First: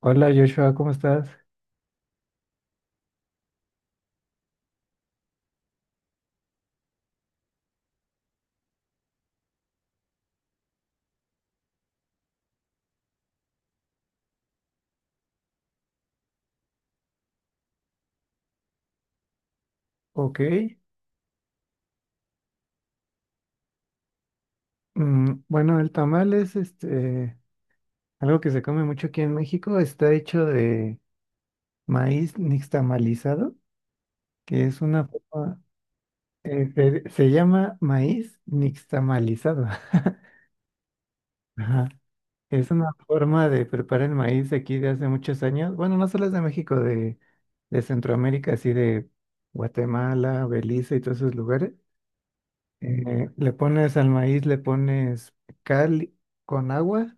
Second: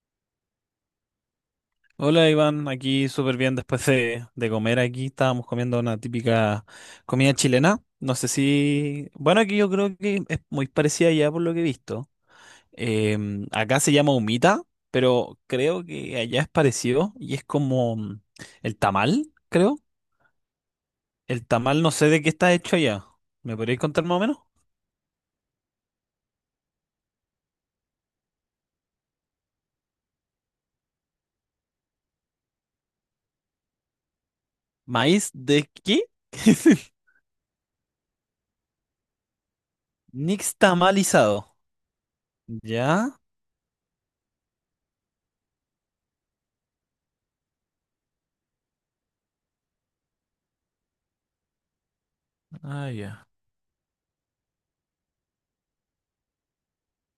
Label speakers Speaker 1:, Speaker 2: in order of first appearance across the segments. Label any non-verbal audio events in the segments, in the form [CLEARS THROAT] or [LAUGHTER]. Speaker 1: Hola, Joshua, ¿cómo estás?
Speaker 2: Hola Iván, aquí súper bien después de comer aquí. Estábamos comiendo una típica comida chilena. No sé si. Bueno, aquí yo creo que es muy parecida allá por lo que he visto. Acá se llama humita, pero creo que allá es parecido y es como el tamal, creo.
Speaker 1: Ok.
Speaker 2: El tamal no sé de qué está hecho allá. ¿Me podríais contar más o menos?
Speaker 1: Bueno, el tamal es algo que se come mucho aquí en México. Está hecho de maíz nixtamalizado, que es una
Speaker 2: ¿Maíz
Speaker 1: forma,
Speaker 2: de qué? [LAUGHS]
Speaker 1: se llama maíz nixtamalizado. [LAUGHS]
Speaker 2: Nixtamalizado.
Speaker 1: Ajá. Es una
Speaker 2: ¿Ya?
Speaker 1: forma de preparar el maíz aquí de hace muchos años. Bueno, no solo es de México, de Centroamérica, así de Guatemala, Belice y todos esos lugares.
Speaker 2: Ah, ya.
Speaker 1: Le pones al maíz, le pones cal con agua.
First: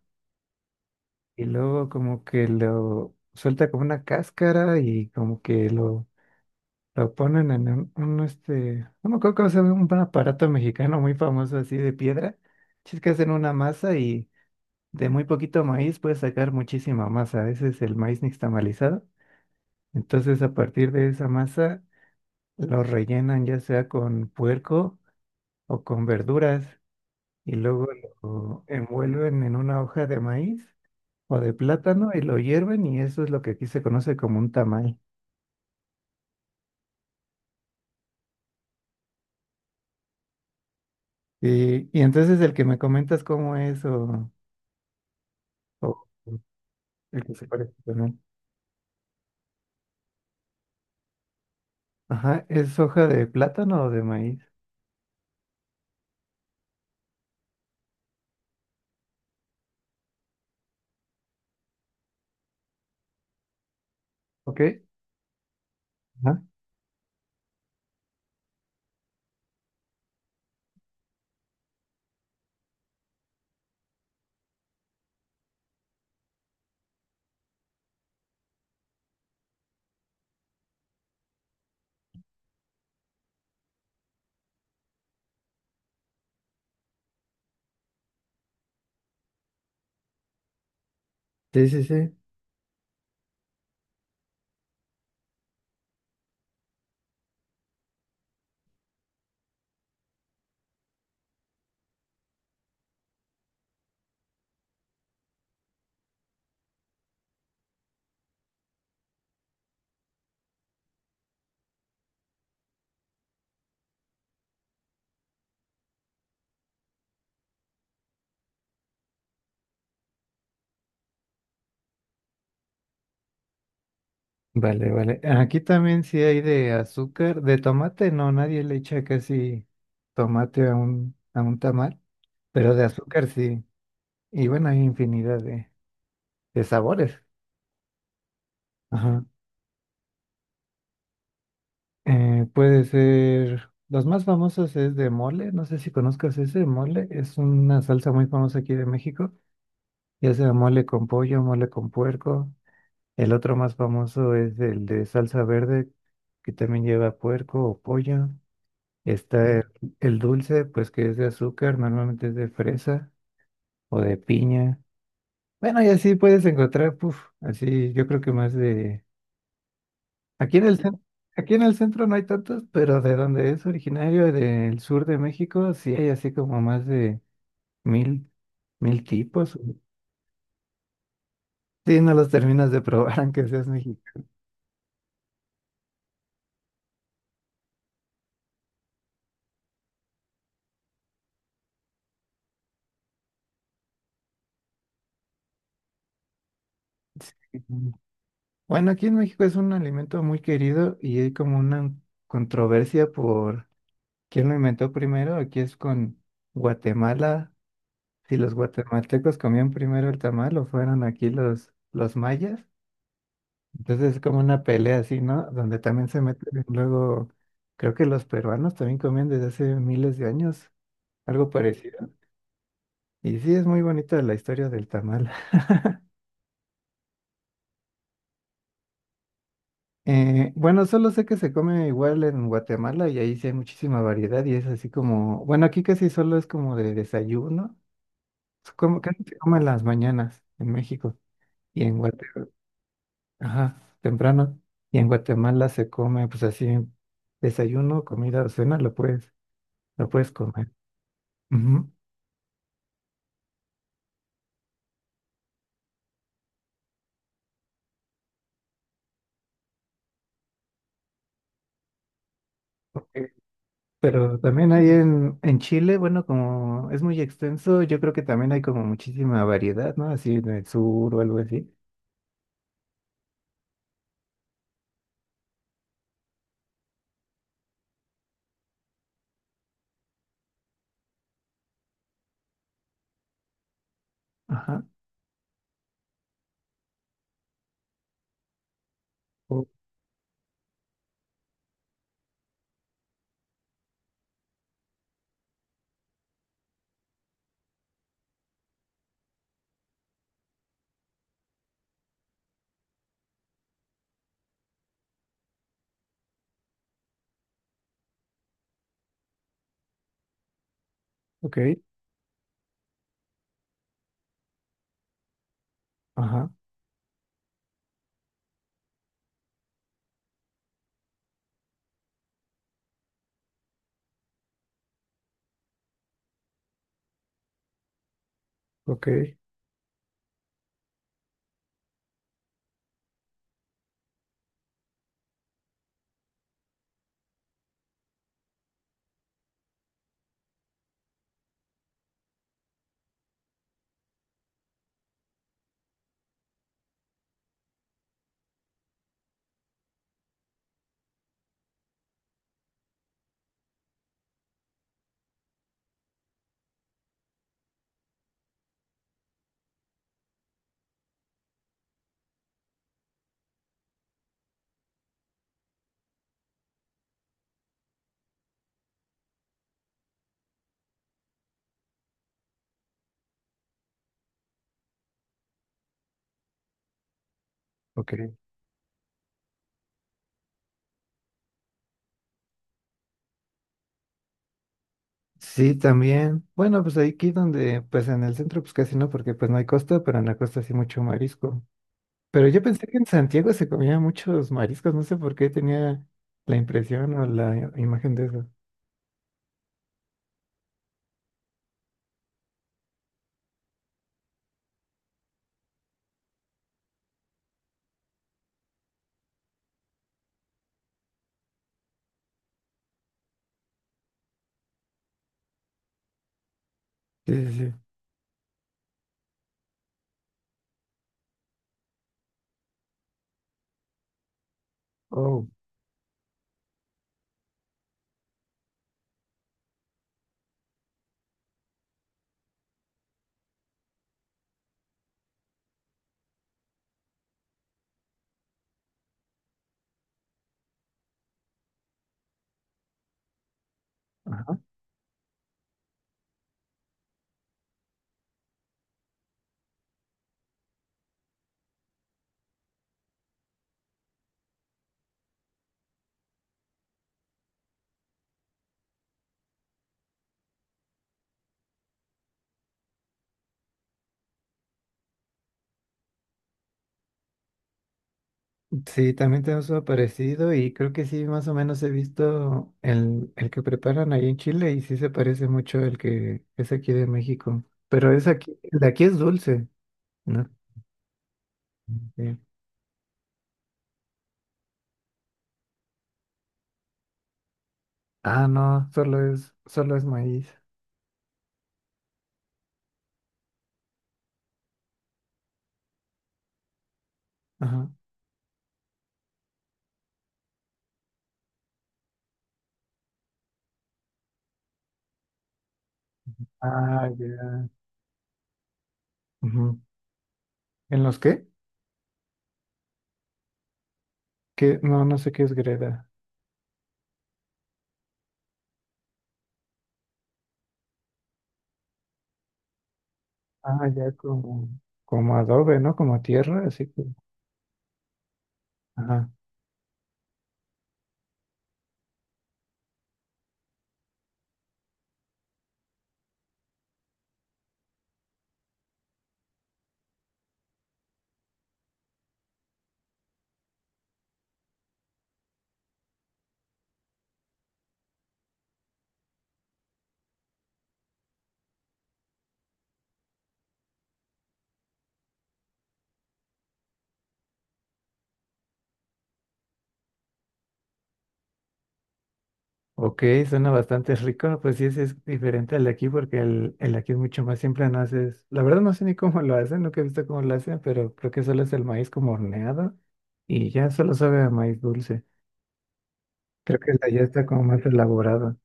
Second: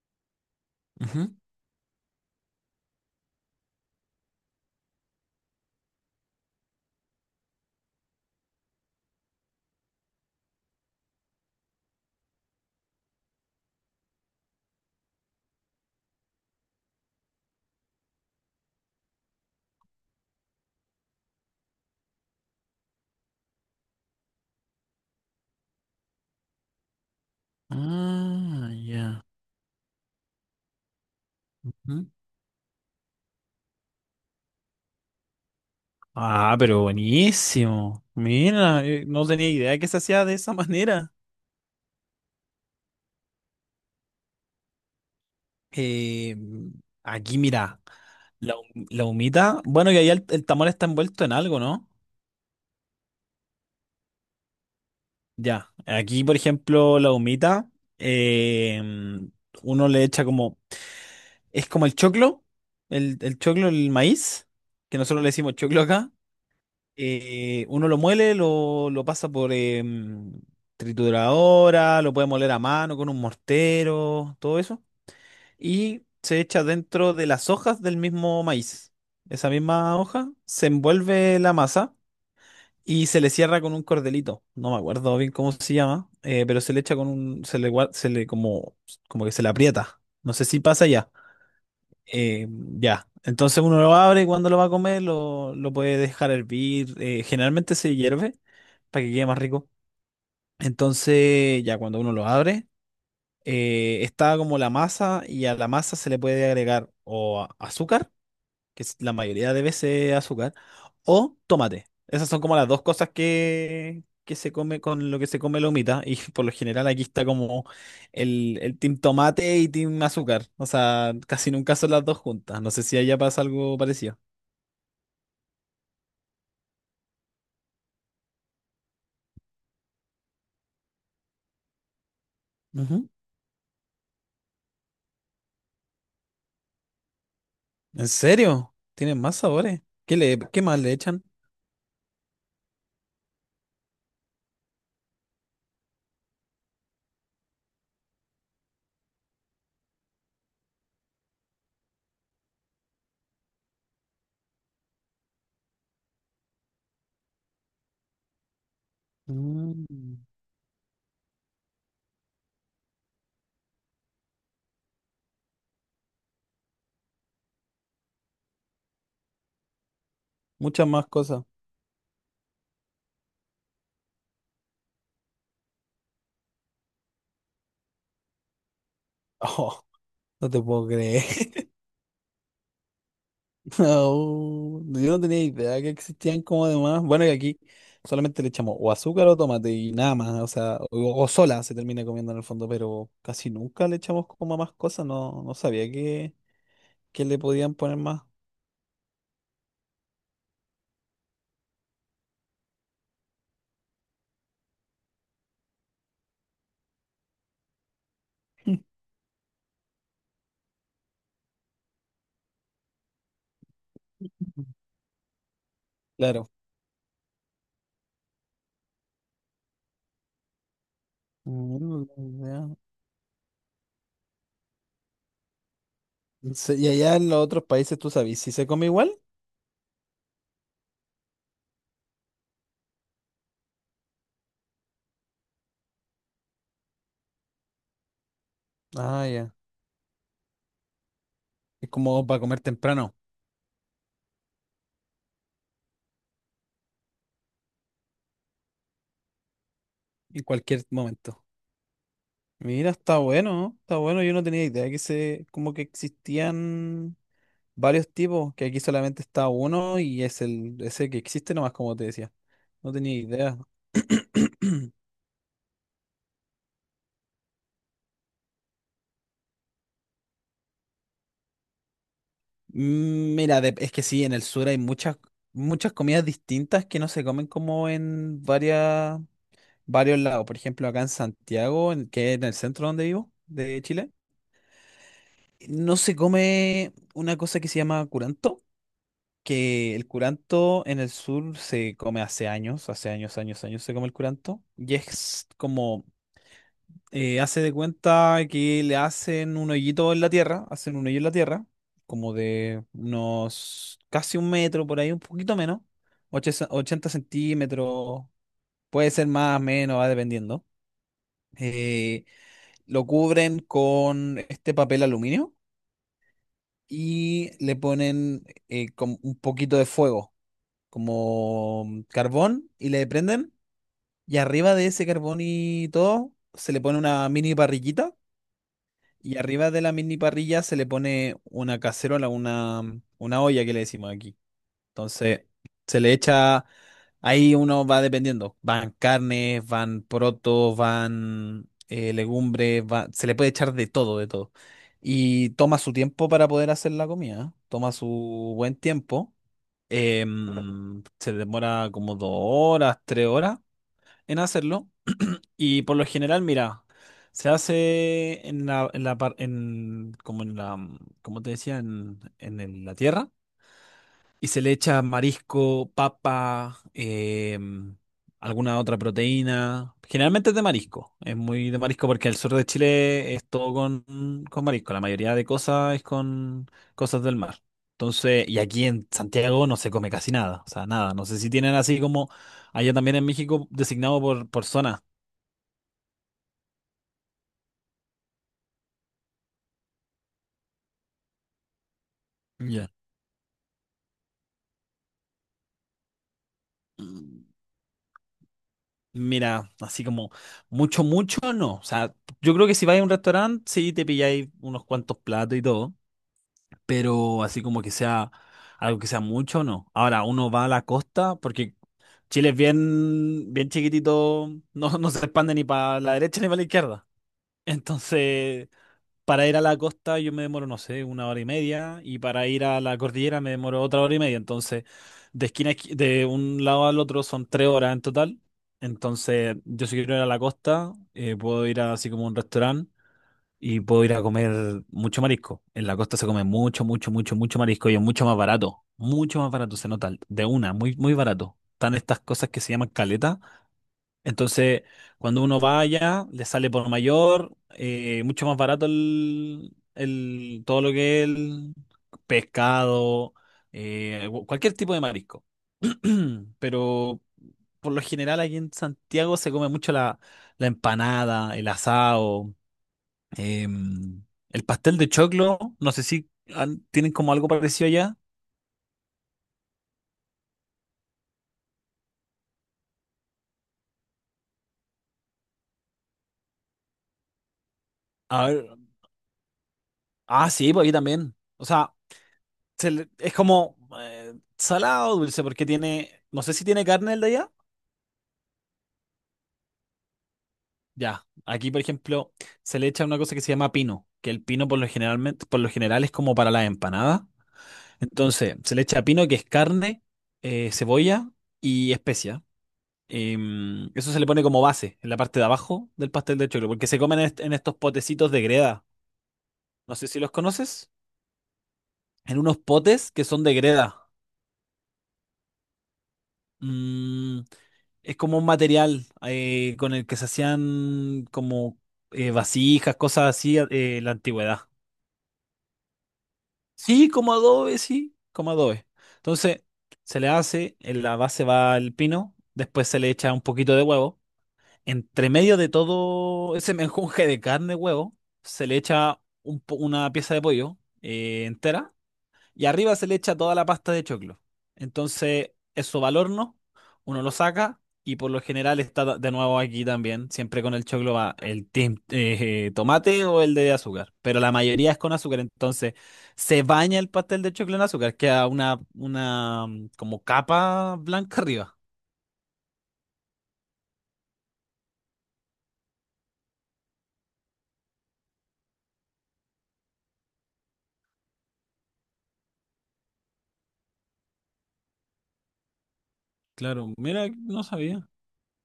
Speaker 2: Ujú.
Speaker 1: Y luego como que lo suelta como una cáscara y como que lo ponen en un no me acuerdo cómo se llama, un aparato mexicano muy famoso así de piedra. Es que hacen una masa y de muy poquito maíz puedes sacar muchísima masa. Ese es el maíz nixtamalizado. Entonces, a partir de esa masa lo rellenan ya sea con puerco o con verduras, y luego lo
Speaker 2: Ah, ya.
Speaker 1: envuelven en una hoja de maíz o de
Speaker 2: Ujú.
Speaker 1: plátano y lo hierven, y eso es lo que aquí se conoce como un tamal.
Speaker 2: Ah, pero buenísimo. Mira, no tenía idea que se hacía de esa [LAUGHS] manera.
Speaker 1: Y entonces el que me comentas cómo es, o
Speaker 2: Eh,
Speaker 1: el que
Speaker 2: Aquí,
Speaker 1: se parece
Speaker 2: mira,
Speaker 1: con él.
Speaker 2: la humita. Bueno, y ahí el tamal está envuelto en algo, ¿no?
Speaker 1: Ajá, ¿es hoja de plátano o de maíz?
Speaker 2: Ya. Aquí, por ejemplo, la humita, eh, uno le echa como. Es como el choclo, el choclo, el maíz,
Speaker 1: Ok.
Speaker 2: que nosotros le decimos choclo acá.
Speaker 1: Ajá.
Speaker 2: Uno lo muele, lo pasa por trituradora, lo puede moler a mano con un mortero, todo eso. Y se echa dentro de las hojas del mismo maíz. Esa misma hoja se envuelve la masa y se le cierra con un cordelito. No me acuerdo bien cómo se llama, pero se le echa con un, se le, se le como, como que se le aprieta. No sé si pasa ya.
Speaker 1: Sí, sí, sí.
Speaker 2: Eh, ya. Entonces uno lo abre y cuando lo va a comer lo puede dejar hervir. Eh, generalmente se hierve para que quede más rico. Entonces ya cuando uno lo abre está como la masa y a la masa se le puede agregar o azúcar, que es la mayoría de veces azúcar, o tomate. Esas son como las dos cosas que se come con lo que se come la humita y [LAUGHS] por lo general aquí está como el team tomate y team azúcar. O sea, casi nunca son las dos juntas. No sé si allá pasa algo parecido.
Speaker 1: Vale, vale. Aquí también sí hay de azúcar, de tomate, no, nadie le echa casi tomate a un tamal, pero de
Speaker 2: Ujú.
Speaker 1: azúcar sí. Y bueno, hay infinidad de sabores.
Speaker 2: ¿En serio? ¿Tienen
Speaker 1: Ajá.
Speaker 2: más sabores? ¿Qué le, qué más le echan?
Speaker 1: Puede ser, los más famosos es de mole, no sé si conozcas ese mole, es una salsa muy famosa aquí de México, ya sea mole con pollo, mole con puerco. El otro más famoso es el de salsa verde, que también lleva puerco o pollo. Está
Speaker 2: Mm,
Speaker 1: el dulce, pues que es de azúcar, normalmente es de fresa o de piña. Bueno, y así puedes encontrar, puf, así yo creo que más de... Aquí en el
Speaker 2: Muchas
Speaker 1: centro,
Speaker 2: más cosas.
Speaker 1: aquí en
Speaker 2: [LAUGHS]
Speaker 1: el centro no hay tantos, pero de donde es originario, del sur de México, sí hay así como más de 1000, 1000 tipos.
Speaker 2: Oh, no te puedo creer.
Speaker 1: Sí, no los terminas de probar [LAUGHS] aunque seas mexicano.
Speaker 2: Oh, yo no tenía idea que existían como demás. Bueno, y aquí solamente le echamos o azúcar o tomate y nada más, o sea, o sola se termina comiendo en el fondo, pero casi nunca le echamos como más cosas, no, no sabía que le podían
Speaker 1: Sí.
Speaker 2: poner más.
Speaker 1: Bueno, aquí en México es un alimento muy querido y hay como una controversia por quién lo inventó primero. Aquí es con Guatemala, si los guatemaltecos comían primero el tamal o fueron aquí los mayas. Entonces es como una pelea así, ¿no? Donde también se
Speaker 2: Claro.
Speaker 1: meten luego, creo que los peruanos también comían desde hace miles de años algo
Speaker 2: Mm,
Speaker 1: parecido.
Speaker 2: ya.
Speaker 1: Y sí, es muy bonita la historia del tamal. [LAUGHS]
Speaker 2: Y allá en los otros países, ¿tú sabes si se come igual?
Speaker 1: Bueno, solo sé que se come igual en Guatemala y ahí sí hay muchísima variedad y es así como, bueno, aquí casi solo es como de desayuno, es como casi
Speaker 2: Ah,
Speaker 1: se
Speaker 2: ya.
Speaker 1: come en las mañanas en México y
Speaker 2: Es
Speaker 1: en
Speaker 2: como para
Speaker 1: Guatemala,
Speaker 2: comer temprano,
Speaker 1: ajá, temprano. Y en Guatemala se come pues así, desayuno, comida, cena, lo puedes
Speaker 2: en
Speaker 1: comer.
Speaker 2: cualquier momento.
Speaker 1: Ujú.
Speaker 2: Mira, está bueno, está bueno. Yo no tenía idea que se, como que existían varios tipos, que aquí solamente está uno y es el ese que existe nomás, como te decía. No
Speaker 1: Ok.
Speaker 2: tenía idea.
Speaker 1: Pero también hay
Speaker 2: [CLEARS THROAT]
Speaker 1: en Chile, bueno, como es muy extenso, yo creo que también hay como muchísima variedad, ¿no? Así en el sur o algo así.
Speaker 2: Mira, es que sí, en el sur hay muchas, muchas comidas distintas que no se comen como en varias, varios lados. Por ejemplo, acá en Santiago, que es en el centro donde vivo, de Chile,
Speaker 1: Ajá.
Speaker 2: no se come una cosa que se llama curanto,
Speaker 1: Oh,
Speaker 2: que el curanto en el sur se come hace años, años, años se come el curanto, y es como hace de cuenta que le hacen un hoyito en la tierra, hacen un hoyo en la tierra, como de unos casi un metro, por ahí un poquito menos, 80 centímetros, puede ser más, menos, va dependiendo.
Speaker 1: ok.
Speaker 2: Eh, lo cubren con este papel aluminio
Speaker 1: Ajá.
Speaker 2: y le ponen como un poquito de fuego, como carbón, y le prenden. Y arriba de ese carbón y todo, se le pone una mini parrillita.
Speaker 1: Ok,
Speaker 2: Y arriba de la mini parrilla se le pone una cacerola, una olla que le decimos aquí. Entonces, se le echa, ahí uno va dependiendo. Van carnes, van porotos, van legumbres, se le puede echar de todo, de todo. Y toma su tiempo para poder hacer la comida, ¿eh? Toma su buen tiempo. Se demora como 2 horas, 3 horas en hacerlo. Y por lo general, mira, se hace en la como en la, como te decía, la tierra. Y se le echa marisco, papa, alguna otra proteína. Generalmente es de marisco. Es muy de marisco porque el sur de Chile es todo con marisco. La mayoría de cosas es con cosas del mar.
Speaker 1: ok.
Speaker 2: Entonces, y aquí en Santiago no se come casi nada. O sea, nada. No sé si tienen así como allá también en México designado por zona.
Speaker 1: Sí, también. Bueno, pues aquí donde, pues en el centro, pues casi no, porque pues no hay costa, pero en la costa sí mucho marisco. Pero yo pensé
Speaker 2: Ya.
Speaker 1: que en Santiago se comía muchos mariscos, no sé por qué tenía la impresión o la imagen de eso.
Speaker 2: Mira, así como mucho, mucho no. O sea, yo creo que si vais a un restaurante, sí te pilláis unos cuantos platos y todo, pero así como que sea algo que sea mucho, no. Ahora, uno va a la costa porque Chile es bien, bien chiquitito, [LAUGHS] no, no se expande ni para la derecha ni para la izquierda.
Speaker 1: Sí, sí, sí.
Speaker 2: Entonces, para ir a la costa yo me demoro, no sé, una hora y media y para ir a la cordillera me demoro otra hora y media. Entonces, de
Speaker 1: Oh.
Speaker 2: esquina a de un lado al otro son 3 horas en total. Entonces, yo si quiero ir a la costa, puedo ir a así como un restaurante y puedo ir a comer mucho marisco. En la costa se come mucho, mucho, mucho, mucho marisco y es mucho más barato. Mucho más barato, se nota de una, muy, muy barato. Están estas cosas que se llaman caletas,
Speaker 1: Ajá.
Speaker 2: entonces, cuando uno vaya, le sale por mayor, mucho más barato el, todo lo que es el pescado, cualquier tipo de marisco. [CLEARS THROAT] Pero por lo general aquí en Santiago se come mucho la, la empanada, el asado. Eh, el pastel de choclo, no sé si tienen como algo parecido allá.
Speaker 1: Sí, también tenemos uno parecido y creo que sí, más o menos he visto el que preparan ahí en Chile y sí se parece mucho al que es aquí de México. Pero es
Speaker 2: A
Speaker 1: aquí,
Speaker 2: ver,
Speaker 1: el de aquí es dulce, ¿no?
Speaker 2: ah, sí, pues aquí también. O sea,
Speaker 1: Sí.
Speaker 2: se es como salado dulce porque tiene, no sé si tiene carne el de allá.
Speaker 1: Ah, no, solo es maíz.
Speaker 2: Ya, aquí por ejemplo se le echa una cosa que se llama pino, que el pino por lo general es como para las empanadas.
Speaker 1: Ajá.
Speaker 2: Entonces, se le echa pino, que es carne, cebolla y especia. Eso se le pone como base en la parte de abajo del pastel de choclo, porque se
Speaker 1: Ah,
Speaker 2: comen en, en
Speaker 1: ya.
Speaker 2: estos potecitos de greda.
Speaker 1: Ujú.
Speaker 2: No sé si los conoces.
Speaker 1: ¿En los qué?
Speaker 2: En unos potes que son de greda.
Speaker 1: ¿Qué? No, no sé qué es greda.
Speaker 2: Mm, es como un material con el que se hacían como vasijas, cosas así,
Speaker 1: Ah,
Speaker 2: en
Speaker 1: ya
Speaker 2: la antigüedad.
Speaker 1: como, como adobe, ¿no? Como tierra, así que.
Speaker 2: Sí, como adobe, sí, como adobe.
Speaker 1: Ajá.
Speaker 2: Entonces, se le hace, en la base va el pino, después se le echa un poquito de huevo. Entre medio de todo ese menjunje de carne, huevo, se le echa una pieza de pollo entera y arriba se le echa toda la pasta de choclo. Entonces, eso va al horno, uno lo saca y por lo general está de nuevo aquí también. Siempre con el choclo va el tomate o el de azúcar, pero la mayoría es con azúcar. Entonces, se baña el pastel de choclo en azúcar, queda una como capa blanca arriba.
Speaker 1: Ok, suena bastante rico, pues sí, ese es diferente al de aquí porque el de aquí es mucho más simple, no haces, la verdad no sé ni cómo lo hacen, nunca he visto cómo lo hacen, pero creo que solo es el maíz como horneado y ya solo sabe a maíz dulce. Creo
Speaker 2: Claro,
Speaker 1: que el de allá
Speaker 2: mira,
Speaker 1: está como
Speaker 2: no
Speaker 1: más
Speaker 2: sabía.
Speaker 1: elaborado.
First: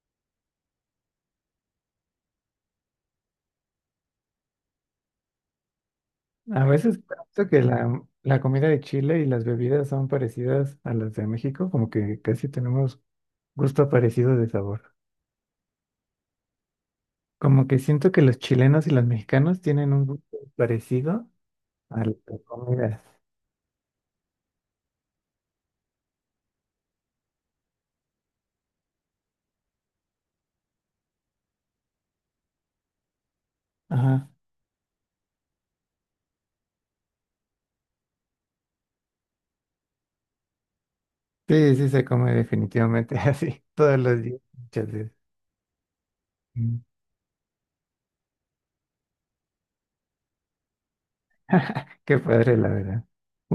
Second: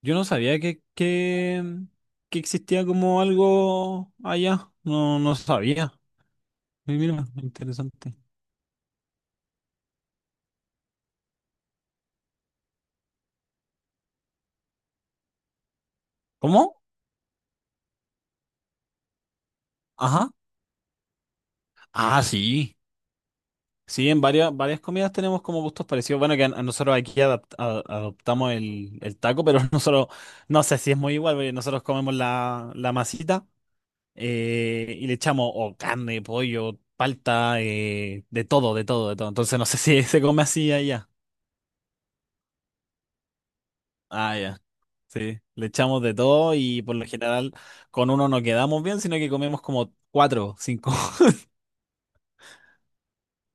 Speaker 2: Yo no sabía que existía como algo allá. No, no sabía.
Speaker 1: A
Speaker 2: Y
Speaker 1: veces
Speaker 2: mira,
Speaker 1: pienso que la,
Speaker 2: interesante.
Speaker 1: la comida de Chile y las bebidas son parecidas a las de México, como que casi tenemos gusto parecido de sabor.
Speaker 2: ¿Cómo?
Speaker 1: Como que siento que los chilenos y los mexicanos tienen un
Speaker 2: Ajá.
Speaker 1: gusto parecido a la
Speaker 2: Ah, sí.
Speaker 1: comida.
Speaker 2: Sí, en varias, varias comidas tenemos como gustos parecidos. Bueno, que a nosotros aquí adoptamos el taco, pero [LAUGHS] nosotros, no sé si es muy igual, porque nosotros comemos la, la masita
Speaker 1: Ajá.
Speaker 2: y le echamos o carne, pollo, palta, de todo, de todo, de todo. Entonces no sé si [LAUGHS] se come así allá.
Speaker 1: Sí, sí se come definitivamente [LAUGHS] así, todos los
Speaker 2: Ah,
Speaker 1: días,
Speaker 2: ya.
Speaker 1: muchas veces.
Speaker 2: Sí, le echamos de todo
Speaker 1: Mm.
Speaker 2: y por lo general con uno no quedamos bien, sino que comemos como cuatro, cinco. [LAUGHS]
Speaker 1: Qué padre, la verdad.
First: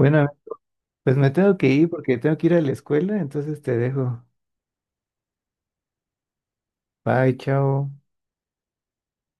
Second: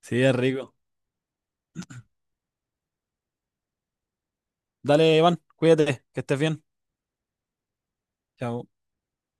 Speaker 2: Sí, es rico.
Speaker 1: pues me tengo que ir porque tengo que ir a la escuela, entonces te dejo.
Speaker 2: Dale, Iván, cuídate, que estés bien.
Speaker 1: Bye, chao.
Speaker 2: Chao.